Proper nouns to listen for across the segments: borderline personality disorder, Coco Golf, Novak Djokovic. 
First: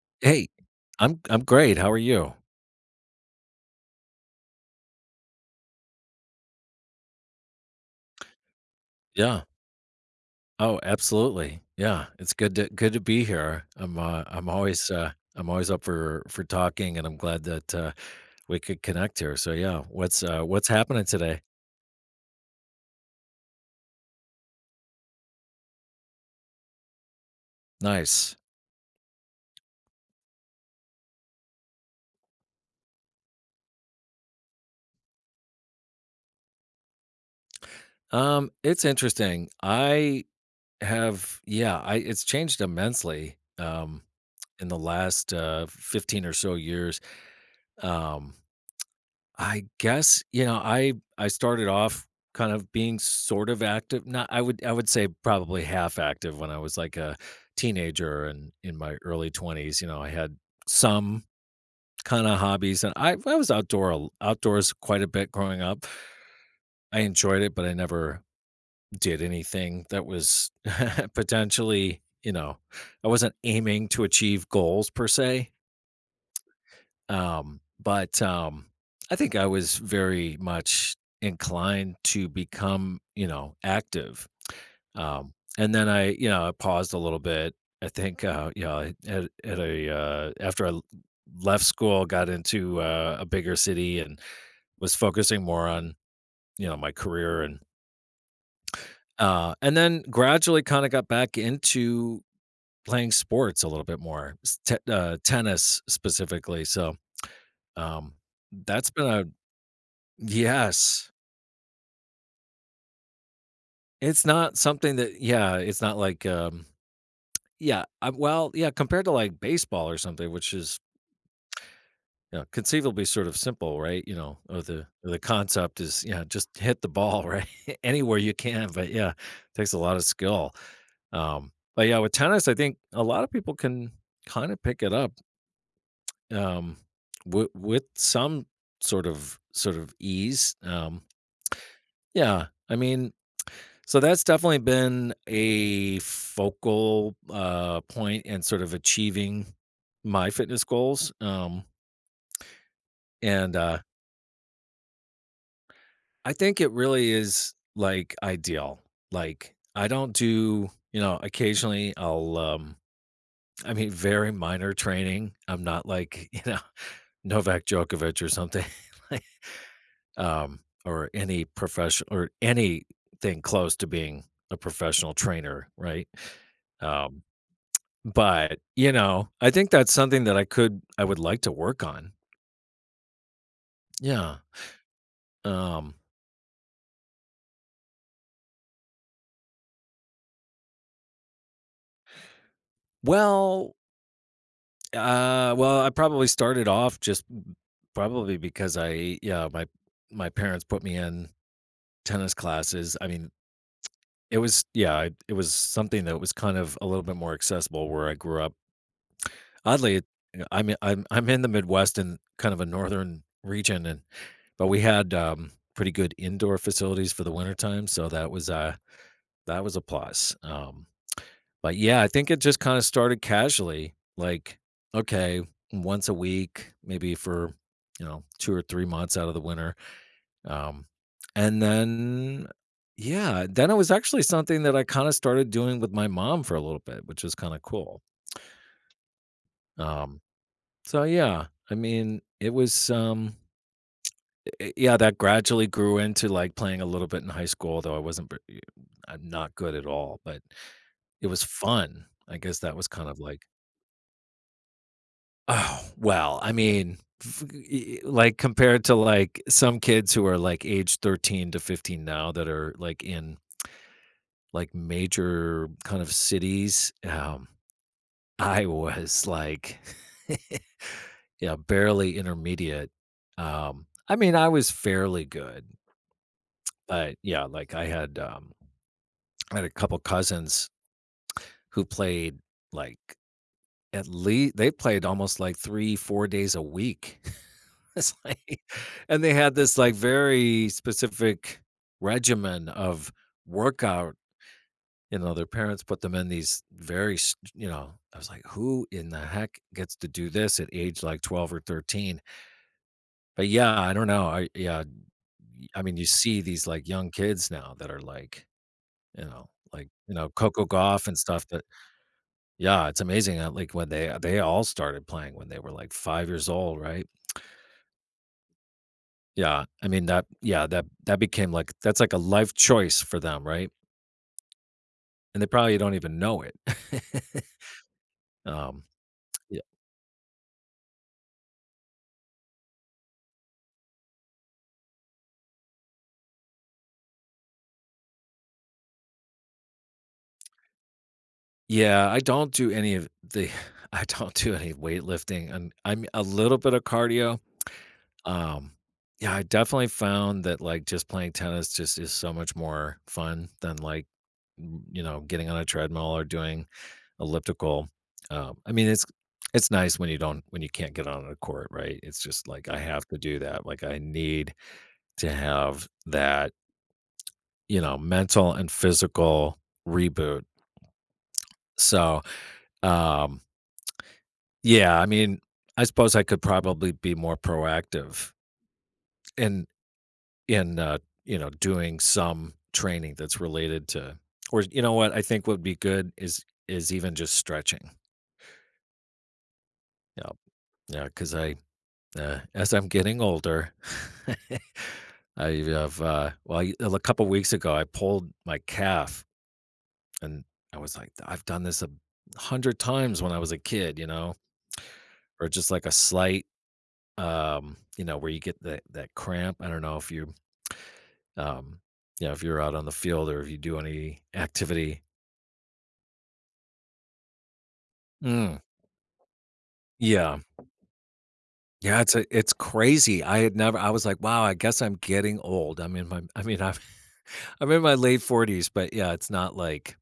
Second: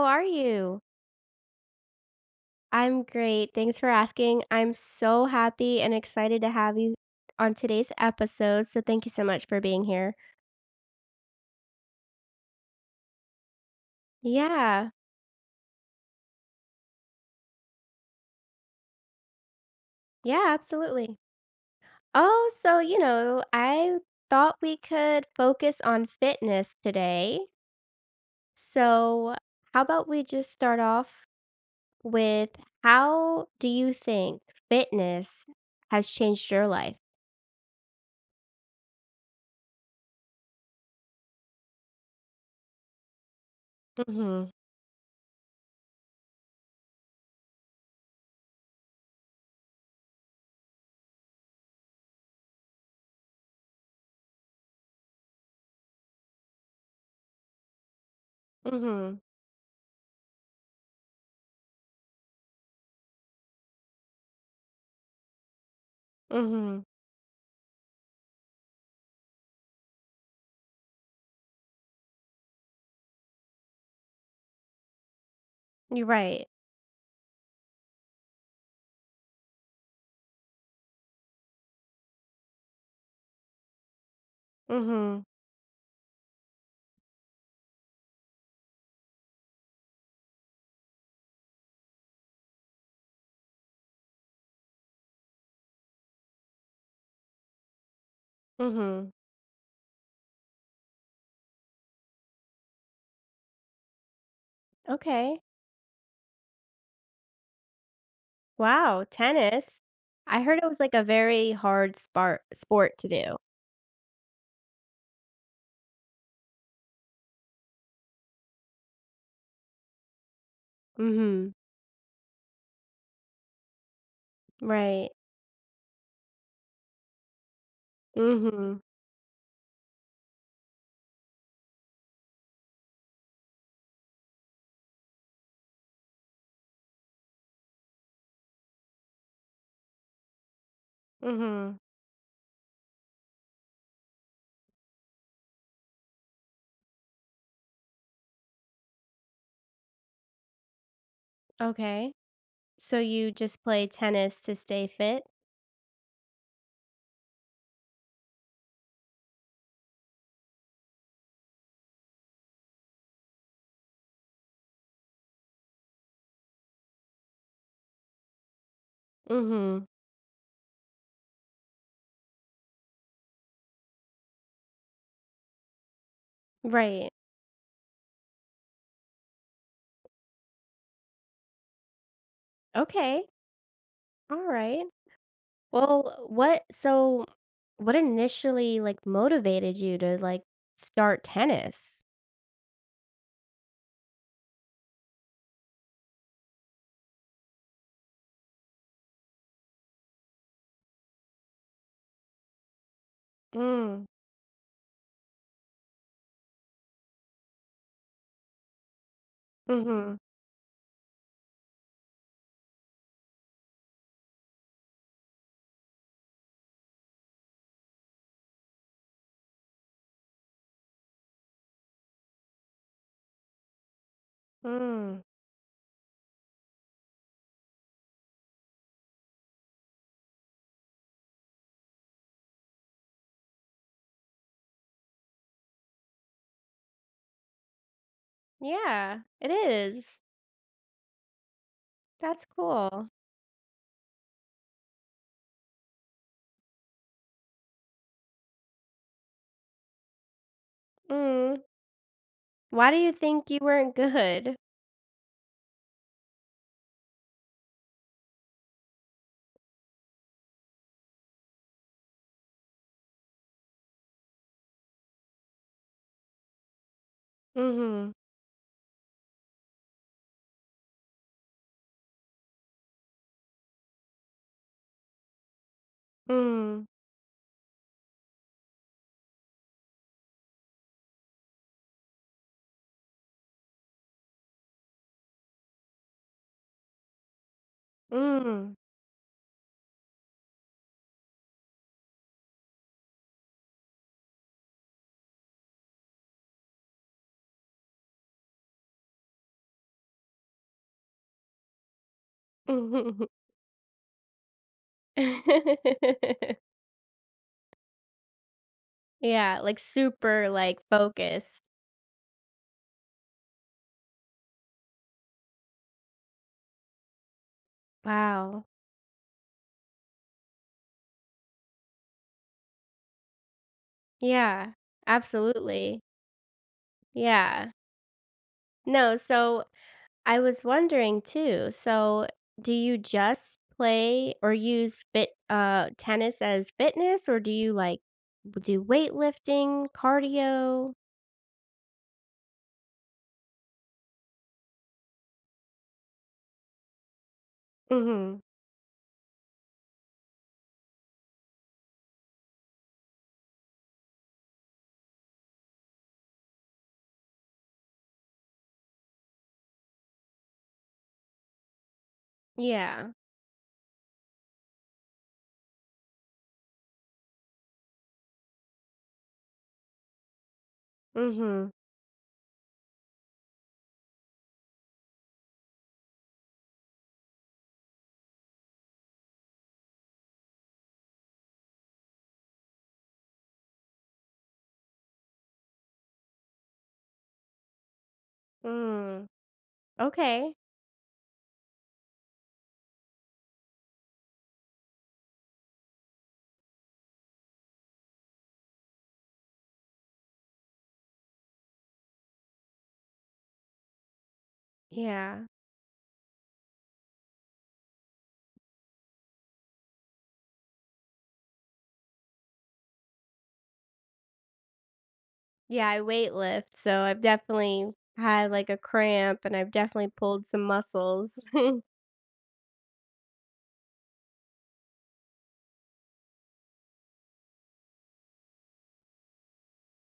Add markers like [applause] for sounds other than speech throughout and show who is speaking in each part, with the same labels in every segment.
Speaker 1: How are
Speaker 2: Hey,
Speaker 1: you?
Speaker 2: I'm great. How are you?
Speaker 1: I'm great. Thanks for asking. I'm so happy and excited to have you on today's episode. So, thank you so
Speaker 2: Yeah.
Speaker 1: much for being here.
Speaker 2: Oh, absolutely. Yeah. It's good to be here.
Speaker 1: Yeah.
Speaker 2: I'm always up for talking, and I'm glad that we could connect here. So yeah,
Speaker 1: Yeah,
Speaker 2: what's happening
Speaker 1: absolutely.
Speaker 2: today?
Speaker 1: Oh, so, I thought we could focus on fitness today.
Speaker 2: Nice.
Speaker 1: So, how about we just start off with how do you think fitness has changed your life?
Speaker 2: It's interesting. I have yeah. I it's changed immensely.
Speaker 1: Mhm.
Speaker 2: In the last 15 or so years. Um, I guess, you know, I started off kind of being sort of active. Not I would I would say probably half active when I was like a teenager and in my
Speaker 1: Mhm.
Speaker 2: early 20s, you know, I had some kind of hobbies and I was outdoors quite a bit growing up.
Speaker 1: Mhm.
Speaker 2: I enjoyed it, but I never did anything that was [laughs] potentially, you know, I wasn't aiming to achieve goals per se.
Speaker 1: You're right.
Speaker 2: Um, but, um, I think I was very much inclined to become, you know, active.
Speaker 1: Mhm.
Speaker 2: And then I paused a little bit. I think, you know, after left school, got into a bigger city and was focusing more on, you know, my career, and
Speaker 1: Mhm.
Speaker 2: and then gradually kind of got back into playing sports a little bit more,
Speaker 1: Okay.
Speaker 2: tennis specifically. Um, that's
Speaker 1: Wow,
Speaker 2: been a
Speaker 1: tennis. I heard it was like a
Speaker 2: yes.
Speaker 1: very hard sport to do.
Speaker 2: It's not something that yeah, it's not like, yeah, compared to, like, baseball or something, which is,
Speaker 1: Mhm.
Speaker 2: you know, conceivably sort of simple, right? You know, or the
Speaker 1: Right.
Speaker 2: or the concept is, yeah, just hit the ball, right? [laughs] Anywhere you can,
Speaker 1: Mhm.
Speaker 2: but yeah, takes a lot of skill. But yeah, with tennis, I think a lot of people can kinda pick it up, um, wi with some sort of ease.
Speaker 1: Mhm.
Speaker 2: Yeah, I mean So that's definitely been a focal point in sort of achieving my fitness goals.
Speaker 1: Okay. So you
Speaker 2: And
Speaker 1: just play tennis to stay fit?
Speaker 2: I think it really is like ideal. Like I don't do, you know, occasionally I'll, I mean, very minor training. I'm not like, [laughs] you know, Novak Djokovic or something, [laughs] like,
Speaker 1: Mhm.
Speaker 2: um, or any professional or anything close to being a professional trainer, right?
Speaker 1: Right.
Speaker 2: Um, But, you know, I think that's something that I would like to work on.
Speaker 1: Okay.
Speaker 2: Yeah.
Speaker 1: All right.
Speaker 2: Um,
Speaker 1: Well, what so what initially like motivated you to like start tennis?
Speaker 2: well, well, I probably started off just probably because my my parents put me in tennis classes. I mean,
Speaker 1: Mm.
Speaker 2: it was yeah, I it was something that was kind of a little bit more accessible where I grew up. Oddly, you
Speaker 1: Mhm.
Speaker 2: I'm in- I'm in the Midwest and kind of a northern region and but we had pretty good indoor facilities for the winter time, so that was that was a plus, but yeah, I think it just kinda started casually, like,
Speaker 1: Mm.
Speaker 2: okay, once a week, maybe for, you know, 2 or 3 months out of the winter, um, and then yeah, then it was actually something that I kinda started doing with my mom for a little bit, which was kinda cool,
Speaker 1: Yeah, it
Speaker 2: um,
Speaker 1: is.
Speaker 2: so yeah, I mean,
Speaker 1: That's cool.
Speaker 2: yeah, that gradually grew into, like, playing a little bit in high school, although I wasn't ver I'm not good at all, but it was
Speaker 1: Mm.
Speaker 2: fun. I guess that was
Speaker 1: Why do
Speaker 2: kind
Speaker 1: you
Speaker 2: of like
Speaker 1: think you weren't good?
Speaker 2: oh, well, I mean, f e like, compared to, like, some kids who are, like, age 13 to 15 now that are, like, in, like, major kind of cities,
Speaker 1: Mhm.
Speaker 2: I was, like, [laughs] yeah, barely intermediate. I mean, I was fairly good,
Speaker 1: Mm.
Speaker 2: but, yeah, like, I had a couple cousins who played, like, at least they played almost, like, 3, 4 days a week. [laughs] [laughs] It's like
Speaker 1: Mm.
Speaker 2: and they had this, like, very specific regimen of workout. You know, their parents put them in these very s you know, I was like, "Who in the heck gets to do this at age, like, 12 or 13?"
Speaker 1: Mhm.
Speaker 2: But, yeah, I don't know. I mean, you see
Speaker 1: [laughs]
Speaker 2: these, like, young kids now that are, like, you know,
Speaker 1: Yeah, like,
Speaker 2: you know,
Speaker 1: super,
Speaker 2: Coco
Speaker 1: like,
Speaker 2: Golf and stuff
Speaker 1: focused.
Speaker 2: that yeah, it's amazing how, like, when they all started playing when they were, like, 5 years old, right?
Speaker 1: Wow.
Speaker 2: Yeah, I mean that yeah, that that became like that's like a life choice for them, right?
Speaker 1: Yeah.
Speaker 2: And they probably don't
Speaker 1: Absolutely.
Speaker 2: even know it. [laughs]
Speaker 1: Yeah.
Speaker 2: Um,
Speaker 1: No,
Speaker 2: yeah.
Speaker 1: so, I was wondering too, so, do you just play or use fit tennis as fitness, or do you, like, do weightlifting, cardio?
Speaker 2: Yeah, I don't do any of the [sighs] I don't do any weightlifting and I'm a little bit of cardio.
Speaker 1: Mhm.
Speaker 2: Um, yeah, I definitely found that like just playing tennis just is so much more fun than like you know, getting on a treadmill or doing elliptical. I mean, it's nice when you don't when you can't get on a court, right? It's just like I have
Speaker 1: Yeah.
Speaker 2: to do that. Like I need to have that, you know, mental and physical reboot.
Speaker 1: Mhm.
Speaker 2: So, um, yeah, I mean, I suppose I could probably be more proactive in in uh, you know, doing some training that's related to or you know what I think would be good is even just stretching.
Speaker 1: Mm.
Speaker 2: Yeah.
Speaker 1: Okay.
Speaker 2: Yeah, because I as I'm getting older, [laughs] I have, I, a couple weeks ago, I pulled my calf and I was like, I've done this a hundred times when I was a kid, you know,
Speaker 1: Yeah.
Speaker 2: or just like a slight, you know, where you get that, that cramp. I don't know if you, um, you know, if you're out on the field or if you do any activity.
Speaker 1: Yeah, I weight lift, so I've definitely had,
Speaker 2: Mm,
Speaker 1: like, a cramp, and I've definitely
Speaker 2: yeah.
Speaker 1: pulled some muscles. [laughs]
Speaker 2: Yeah, it's a, it's crazy. I had never. I was like, wow. I guess I'm getting old. I mean, my. I mean, I'm. [laughs] I'm in my late 40s, but yeah, it's not like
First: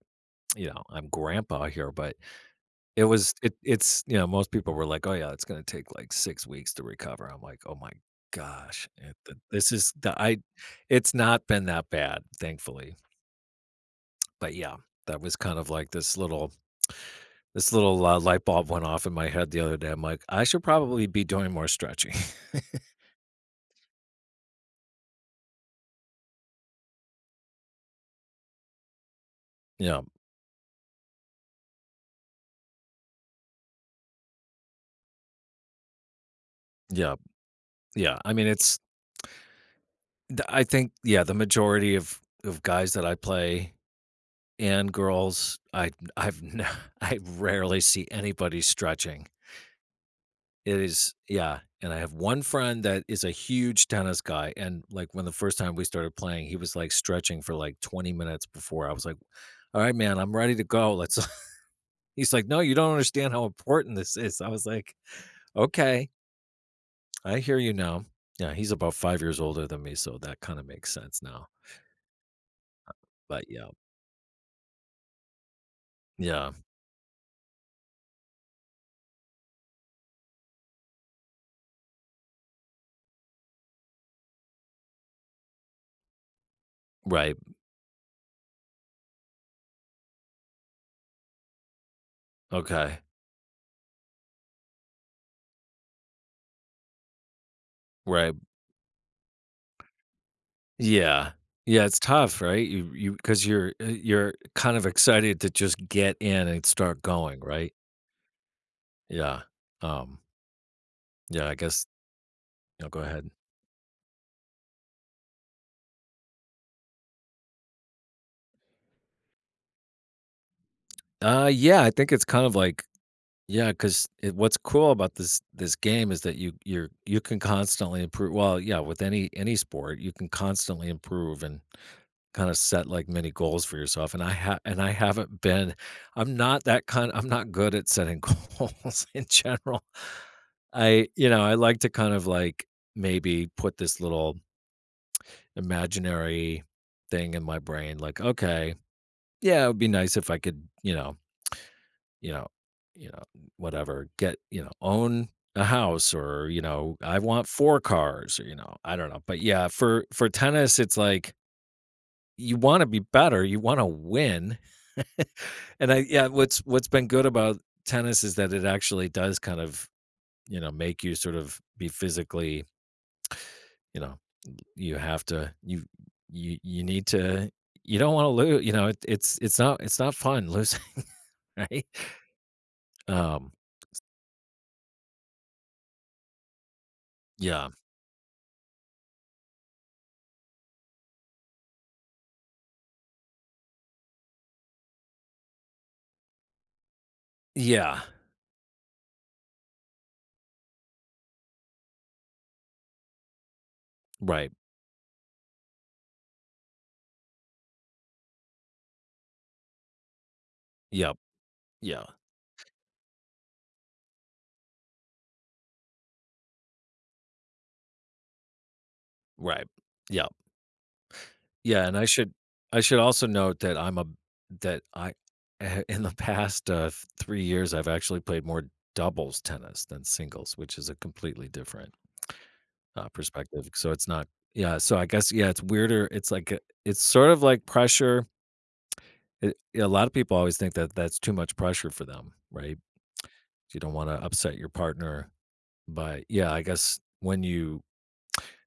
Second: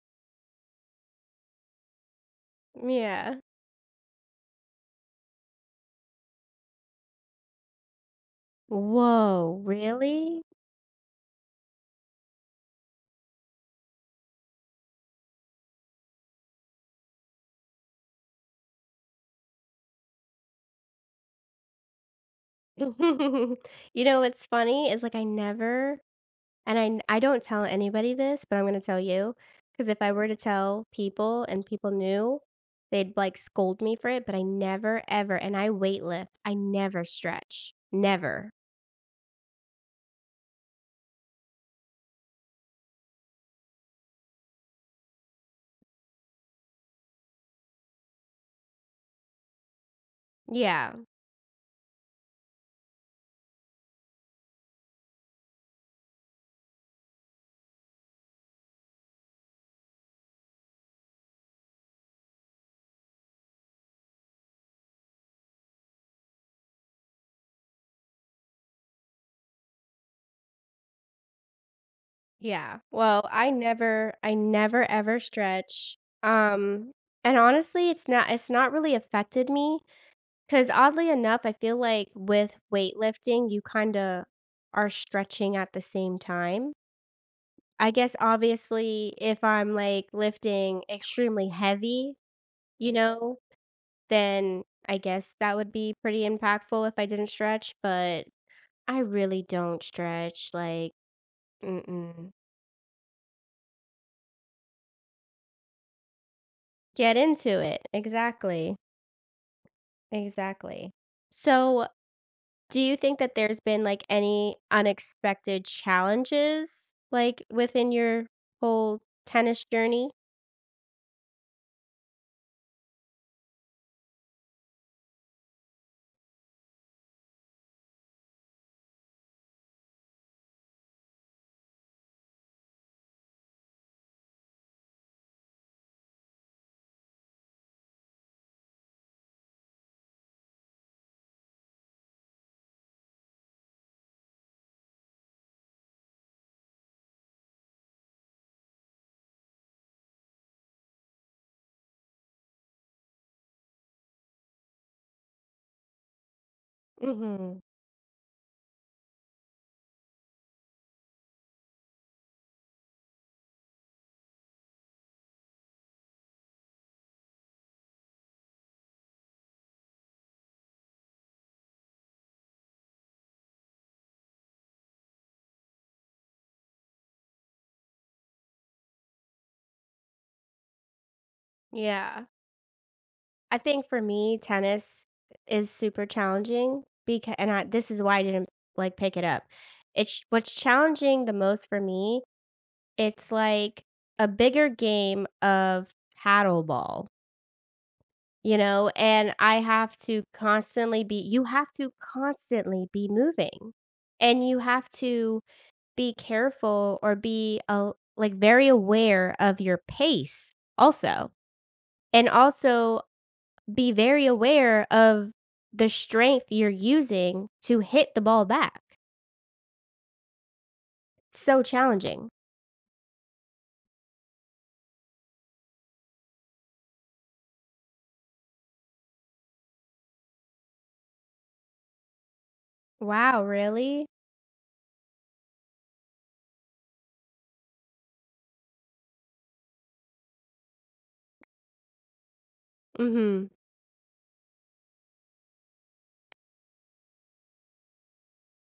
Speaker 2: you know, I'm grandpa here, but it was
Speaker 1: Yeah.
Speaker 2: it it's you know, most people were like, "Oh yeah, it's gonna take like 6 weeks to recover." I'm like, "Oh my gosh, it th
Speaker 1: Whoa,
Speaker 2: this is the I
Speaker 1: really?
Speaker 2: it's not been that bad, thankfully." But yeah, that was kind of like this little light bulb went off in my head the other day. I'm like, "I should probably be doing more stretching."
Speaker 1: [laughs]
Speaker 2: [laughs]
Speaker 1: You know what's funny is, like, I never and I n I don't tell anybody this, but I'm gonna tell you because
Speaker 2: Yeah,
Speaker 1: if I were to tell people and people knew, they'd, like, scold me for it, but I never, ever and I weight lift, I never
Speaker 2: yeah,
Speaker 1: stretch.
Speaker 2: yeah. I mean,
Speaker 1: Never.
Speaker 2: it's the I think, yeah, the majority of guys that I play and girls, I I've n [laughs] I rarely see anybody stretching. It
Speaker 1: Yeah.
Speaker 2: is yeah, and I have one friend that is a huge tennis guy, and, like, when the first time we started playing, he was, like, stretching for, like, 20 minutes before I was like, "Alright, man, I'm ready to go, let's" [laughs] He's like, "No, you don't understand how important this is." I was like, "Okay, I hear you now." Yeah, he's about 5 years older than me, so that kinda makes sense now,
Speaker 1: Yeah. Well,
Speaker 2: but yeah.
Speaker 1: I never ever stretch.
Speaker 2: Yeah,
Speaker 1: Um, and honestly, it's not really affected me. Cause oddly enough, I feel like with weightlifting, you kinda are stretching at the same time.
Speaker 2: right,
Speaker 1: I guess obviously if I'm like lifting extremely heavy, you
Speaker 2: okay,
Speaker 1: know, then I guess that would be pretty impactful if I didn't stretch, but
Speaker 2: right.
Speaker 1: I really don't stretch like
Speaker 2: Yeah. Yeah, it's
Speaker 1: mm-mm.
Speaker 2: tough, right? Because you 'cause you're kind of excited to just get in and start
Speaker 1: Get
Speaker 2: going,
Speaker 1: into
Speaker 2: right?
Speaker 1: it. Exactly.
Speaker 2: Yeah. Um,
Speaker 1: Exactly.
Speaker 2: yeah, I guess
Speaker 1: So, do
Speaker 2: you know,
Speaker 1: you
Speaker 2: go
Speaker 1: think
Speaker 2: ahead.
Speaker 1: that there's been, like, any unexpected challenges, like, within your whole tennis journey?
Speaker 2: Yeah, I think it's kind of like yeah, because what's cool about this game is that you can constantly improve well, yeah, with any sport, you can constantly improve and kinda set, like, many goals for yourself, and I haven't been I'm not good at setting [laughs] goals in general. I You know, I like to kind of, like, maybe put this little imaginary thing in my brain, like, "Okay, yeah, it would be nice if I could, you know you know, whatever, get you know, own a house or, you know, I want
Speaker 1: Mhm.
Speaker 2: 4 cars," or, you know, I don't know, but yeah, for tennis, it's like you wanna be better, you wanna win. [laughs] And I yeah, what's been good about tennis is that it actually does kind of, you know, make you sort of be physically, you know, you have to you you need to you don't wanna lose, you know, it's not fun losing, [laughs] right?
Speaker 1: Yeah.
Speaker 2: Um,
Speaker 1: I think for me, tennis is super challenging because, and I
Speaker 2: yeah.
Speaker 1: this is why I didn't, like, pick it up. It's what's challenging the most for me, it's like a bigger game of paddleball.
Speaker 2: Yeah.
Speaker 1: You know, and I have to constantly be you have to constantly be moving. And
Speaker 2: Right.
Speaker 1: you have to be careful or be a like very aware of your pace
Speaker 2: Yep.
Speaker 1: also.
Speaker 2: Yeah.
Speaker 1: And also be very aware of the strength you're using to hit the ball back.
Speaker 2: Right. Yeah.
Speaker 1: So
Speaker 2: Yeah, and I
Speaker 1: challenging.
Speaker 2: should I should also note that I'm a that I [laughs] in the past, 3 years, I've actually played more doubles tennis than singles, which is a completely different,
Speaker 1: Wow,
Speaker 2: perspective, so
Speaker 1: really?
Speaker 2: it's not yeah, so I guess, yeah, it's weirder, it's like a it's sort of like pressure, it a lot of people always think that that's too much pressure for them, right?
Speaker 1: Mhm.
Speaker 2: You don't wanna upset your partner, but, yeah, I guess when you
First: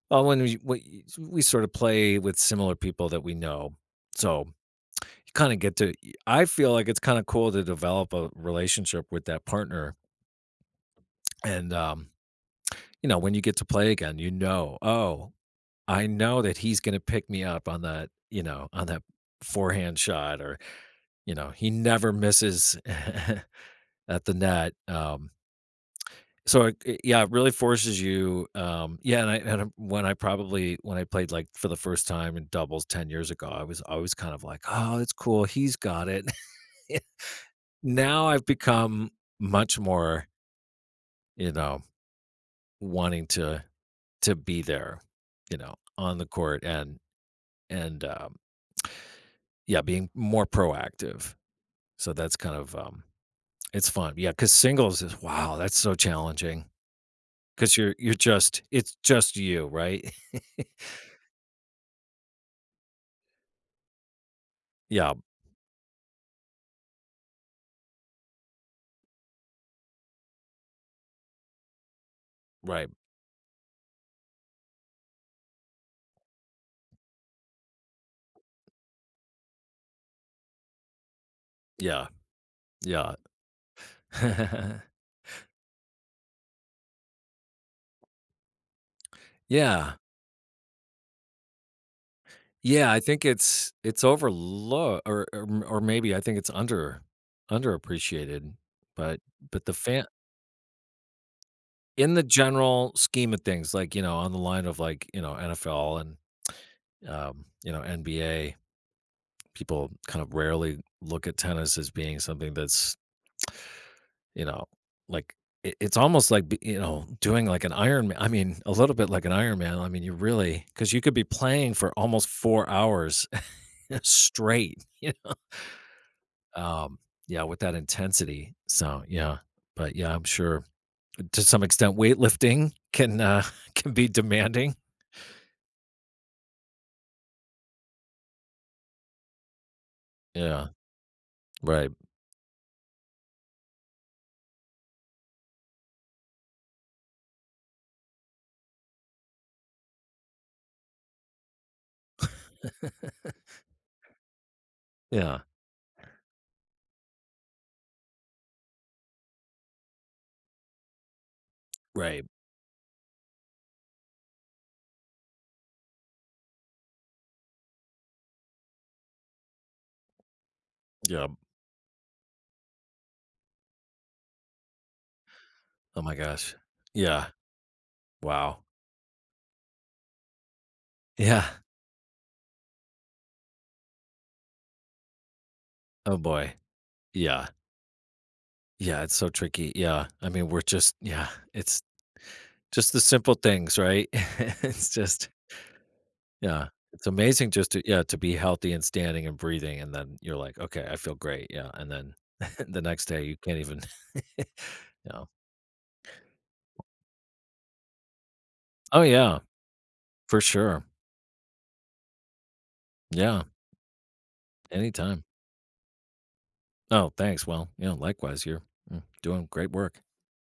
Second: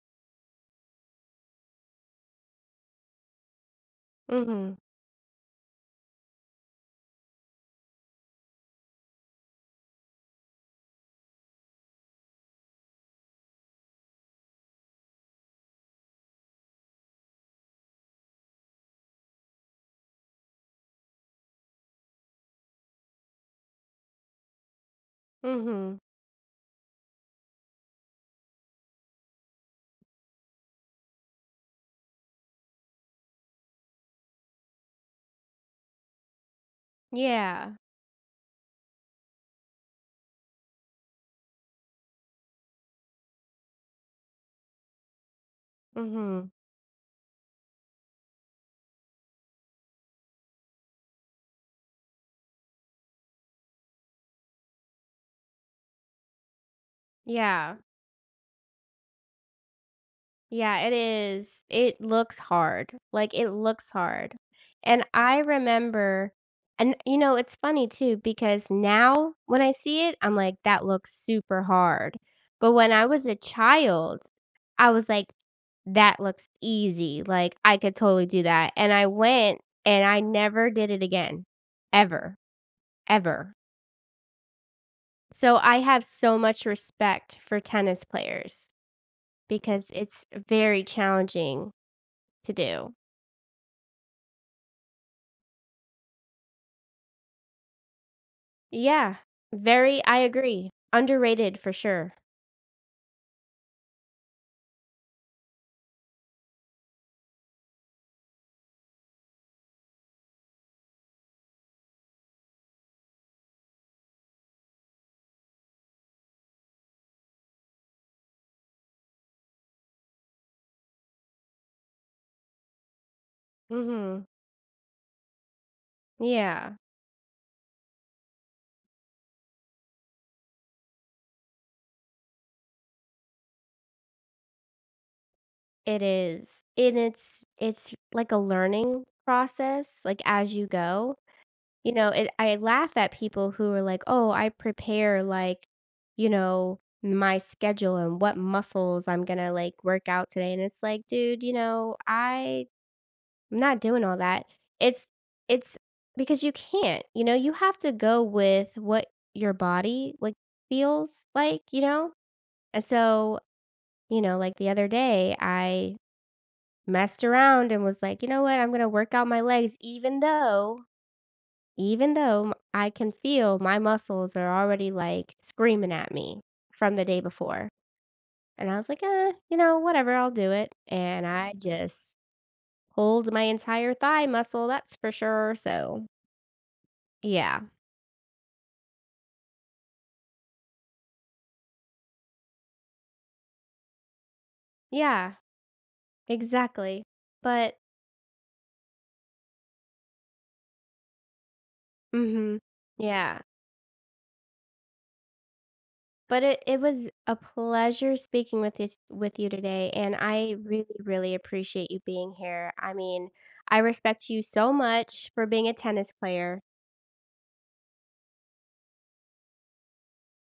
Speaker 2: well, when we sort of play with similar people that we know, so
Speaker 1: Mhm.
Speaker 2: you kind of get to I feel like it's kind of cool to develop a relationship with that partner. And you know, when you get to play again, you know, oh, I know that he's gonna pick me up on that, you know, on that forehand shot or, you know, he never misses [laughs] at the net.
Speaker 1: Mhm.
Speaker 2: So yeah, it really forces you. Yeah, when I probably when I played like for the first time in doubles 10 years ago, I was always kind of like, oh, it's cool, he's got it. [laughs]
Speaker 1: Yeah.
Speaker 2: Now I've become much more, you know, wanting to be there, you know, on the
Speaker 1: Mhm.
Speaker 2: court and and um, yeah, being more proactive. So that's kind of it's fun, yeah. Because singles is wow, that's so challenging because
Speaker 1: Yeah.
Speaker 2: you're just it's just you, right? [laughs]
Speaker 1: Yeah, it is. It looks hard. Like, it looks hard. And
Speaker 2: yeah,
Speaker 1: I remember and, you know, it's funny too because now when I see it, I'm like, "That looks super hard." But
Speaker 2: right.
Speaker 1: when I was a child, I was like, "That looks easy." Like, "I could totally do that." And I went and I never did it again,
Speaker 2: Yeah,
Speaker 1: ever,
Speaker 2: yeah,
Speaker 1: ever. So, I have so much respect for tennis players
Speaker 2: [laughs]
Speaker 1: because
Speaker 2: yeah.
Speaker 1: it's very challenging to
Speaker 2: Yeah,
Speaker 1: do.
Speaker 2: I think it's overlooked or, or maybe I think it's underappreciated,
Speaker 1: Yeah,
Speaker 2: but the
Speaker 1: very
Speaker 2: fan
Speaker 1: I agree. Underrated for
Speaker 2: in
Speaker 1: sure.
Speaker 2: the general scheme of things, like you know, on the line of like you know NFL and you know NBA, people kind of rarely look at tennis as being something that's you know like it, it's almost like you know doing like an Iron Man. I mean, a little bit like an Iron Man. I mean, you really because you could be playing for almost 4 hours [laughs]
Speaker 1: Mhm.
Speaker 2: straight. [laughs]
Speaker 1: Yeah,
Speaker 2: Um, yeah, with that intensity. So, yeah. But yeah, I'm sure to some extent weightlifting can [laughs] can be demanding.
Speaker 1: it is. And it's like a learning process, like, as you
Speaker 2: Yeah.
Speaker 1: go.
Speaker 2: Right.
Speaker 1: You know, it I laugh at people who are like, "Oh, I prepare, like, you know, my schedule and what muscles I'm gonna, like, work out today," and it's like, "Dude, you know, I'm not doing all that. It's
Speaker 2: Yeah.
Speaker 1: it's because you can't, you know, you have to go with what your body like feels like, you know?
Speaker 2: Right.
Speaker 1: And so, you know, like the other day I messed around and was like, you know what, I'm gonna work out my legs
Speaker 2: Yeah.
Speaker 1: even though I can feel my muscles are already like screaming
Speaker 2: Oh
Speaker 1: at
Speaker 2: my
Speaker 1: me
Speaker 2: gosh.
Speaker 1: from the day
Speaker 2: Yeah.
Speaker 1: before.
Speaker 2: Wow.
Speaker 1: And I was like, eh, you know, whatever, I'll do it. And
Speaker 2: Yeah.
Speaker 1: I just pulled my entire thigh muscle, that's for sure. So
Speaker 2: Oh boy. Yeah.
Speaker 1: yeah.
Speaker 2: Yeah, it's so tricky. Yeah. I mean, we're just yeah, it's just the simple things, right? [laughs] it's just
Speaker 1: Yeah,
Speaker 2: yeah.
Speaker 1: exactly.
Speaker 2: It's amazing just
Speaker 1: But
Speaker 2: to yeah, to be healthy and standing and breathing and then you're like, "Okay, I feel great." Yeah. And then
Speaker 1: mhm.
Speaker 2: [laughs] the next day you
Speaker 1: Yeah.
Speaker 2: can't even [laughs] Yeah.
Speaker 1: But it was a pleasure speaking
Speaker 2: Oh,
Speaker 1: with
Speaker 2: yeah,
Speaker 1: you today, and
Speaker 2: for
Speaker 1: I
Speaker 2: sure.
Speaker 1: really, really appreciate you being here. I mean,
Speaker 2: Yeah,
Speaker 1: I respect you so
Speaker 2: anytime.
Speaker 1: much for being a tennis player.
Speaker 2: Oh, thanks. Well, you know, likewise, you're mm, doing great work.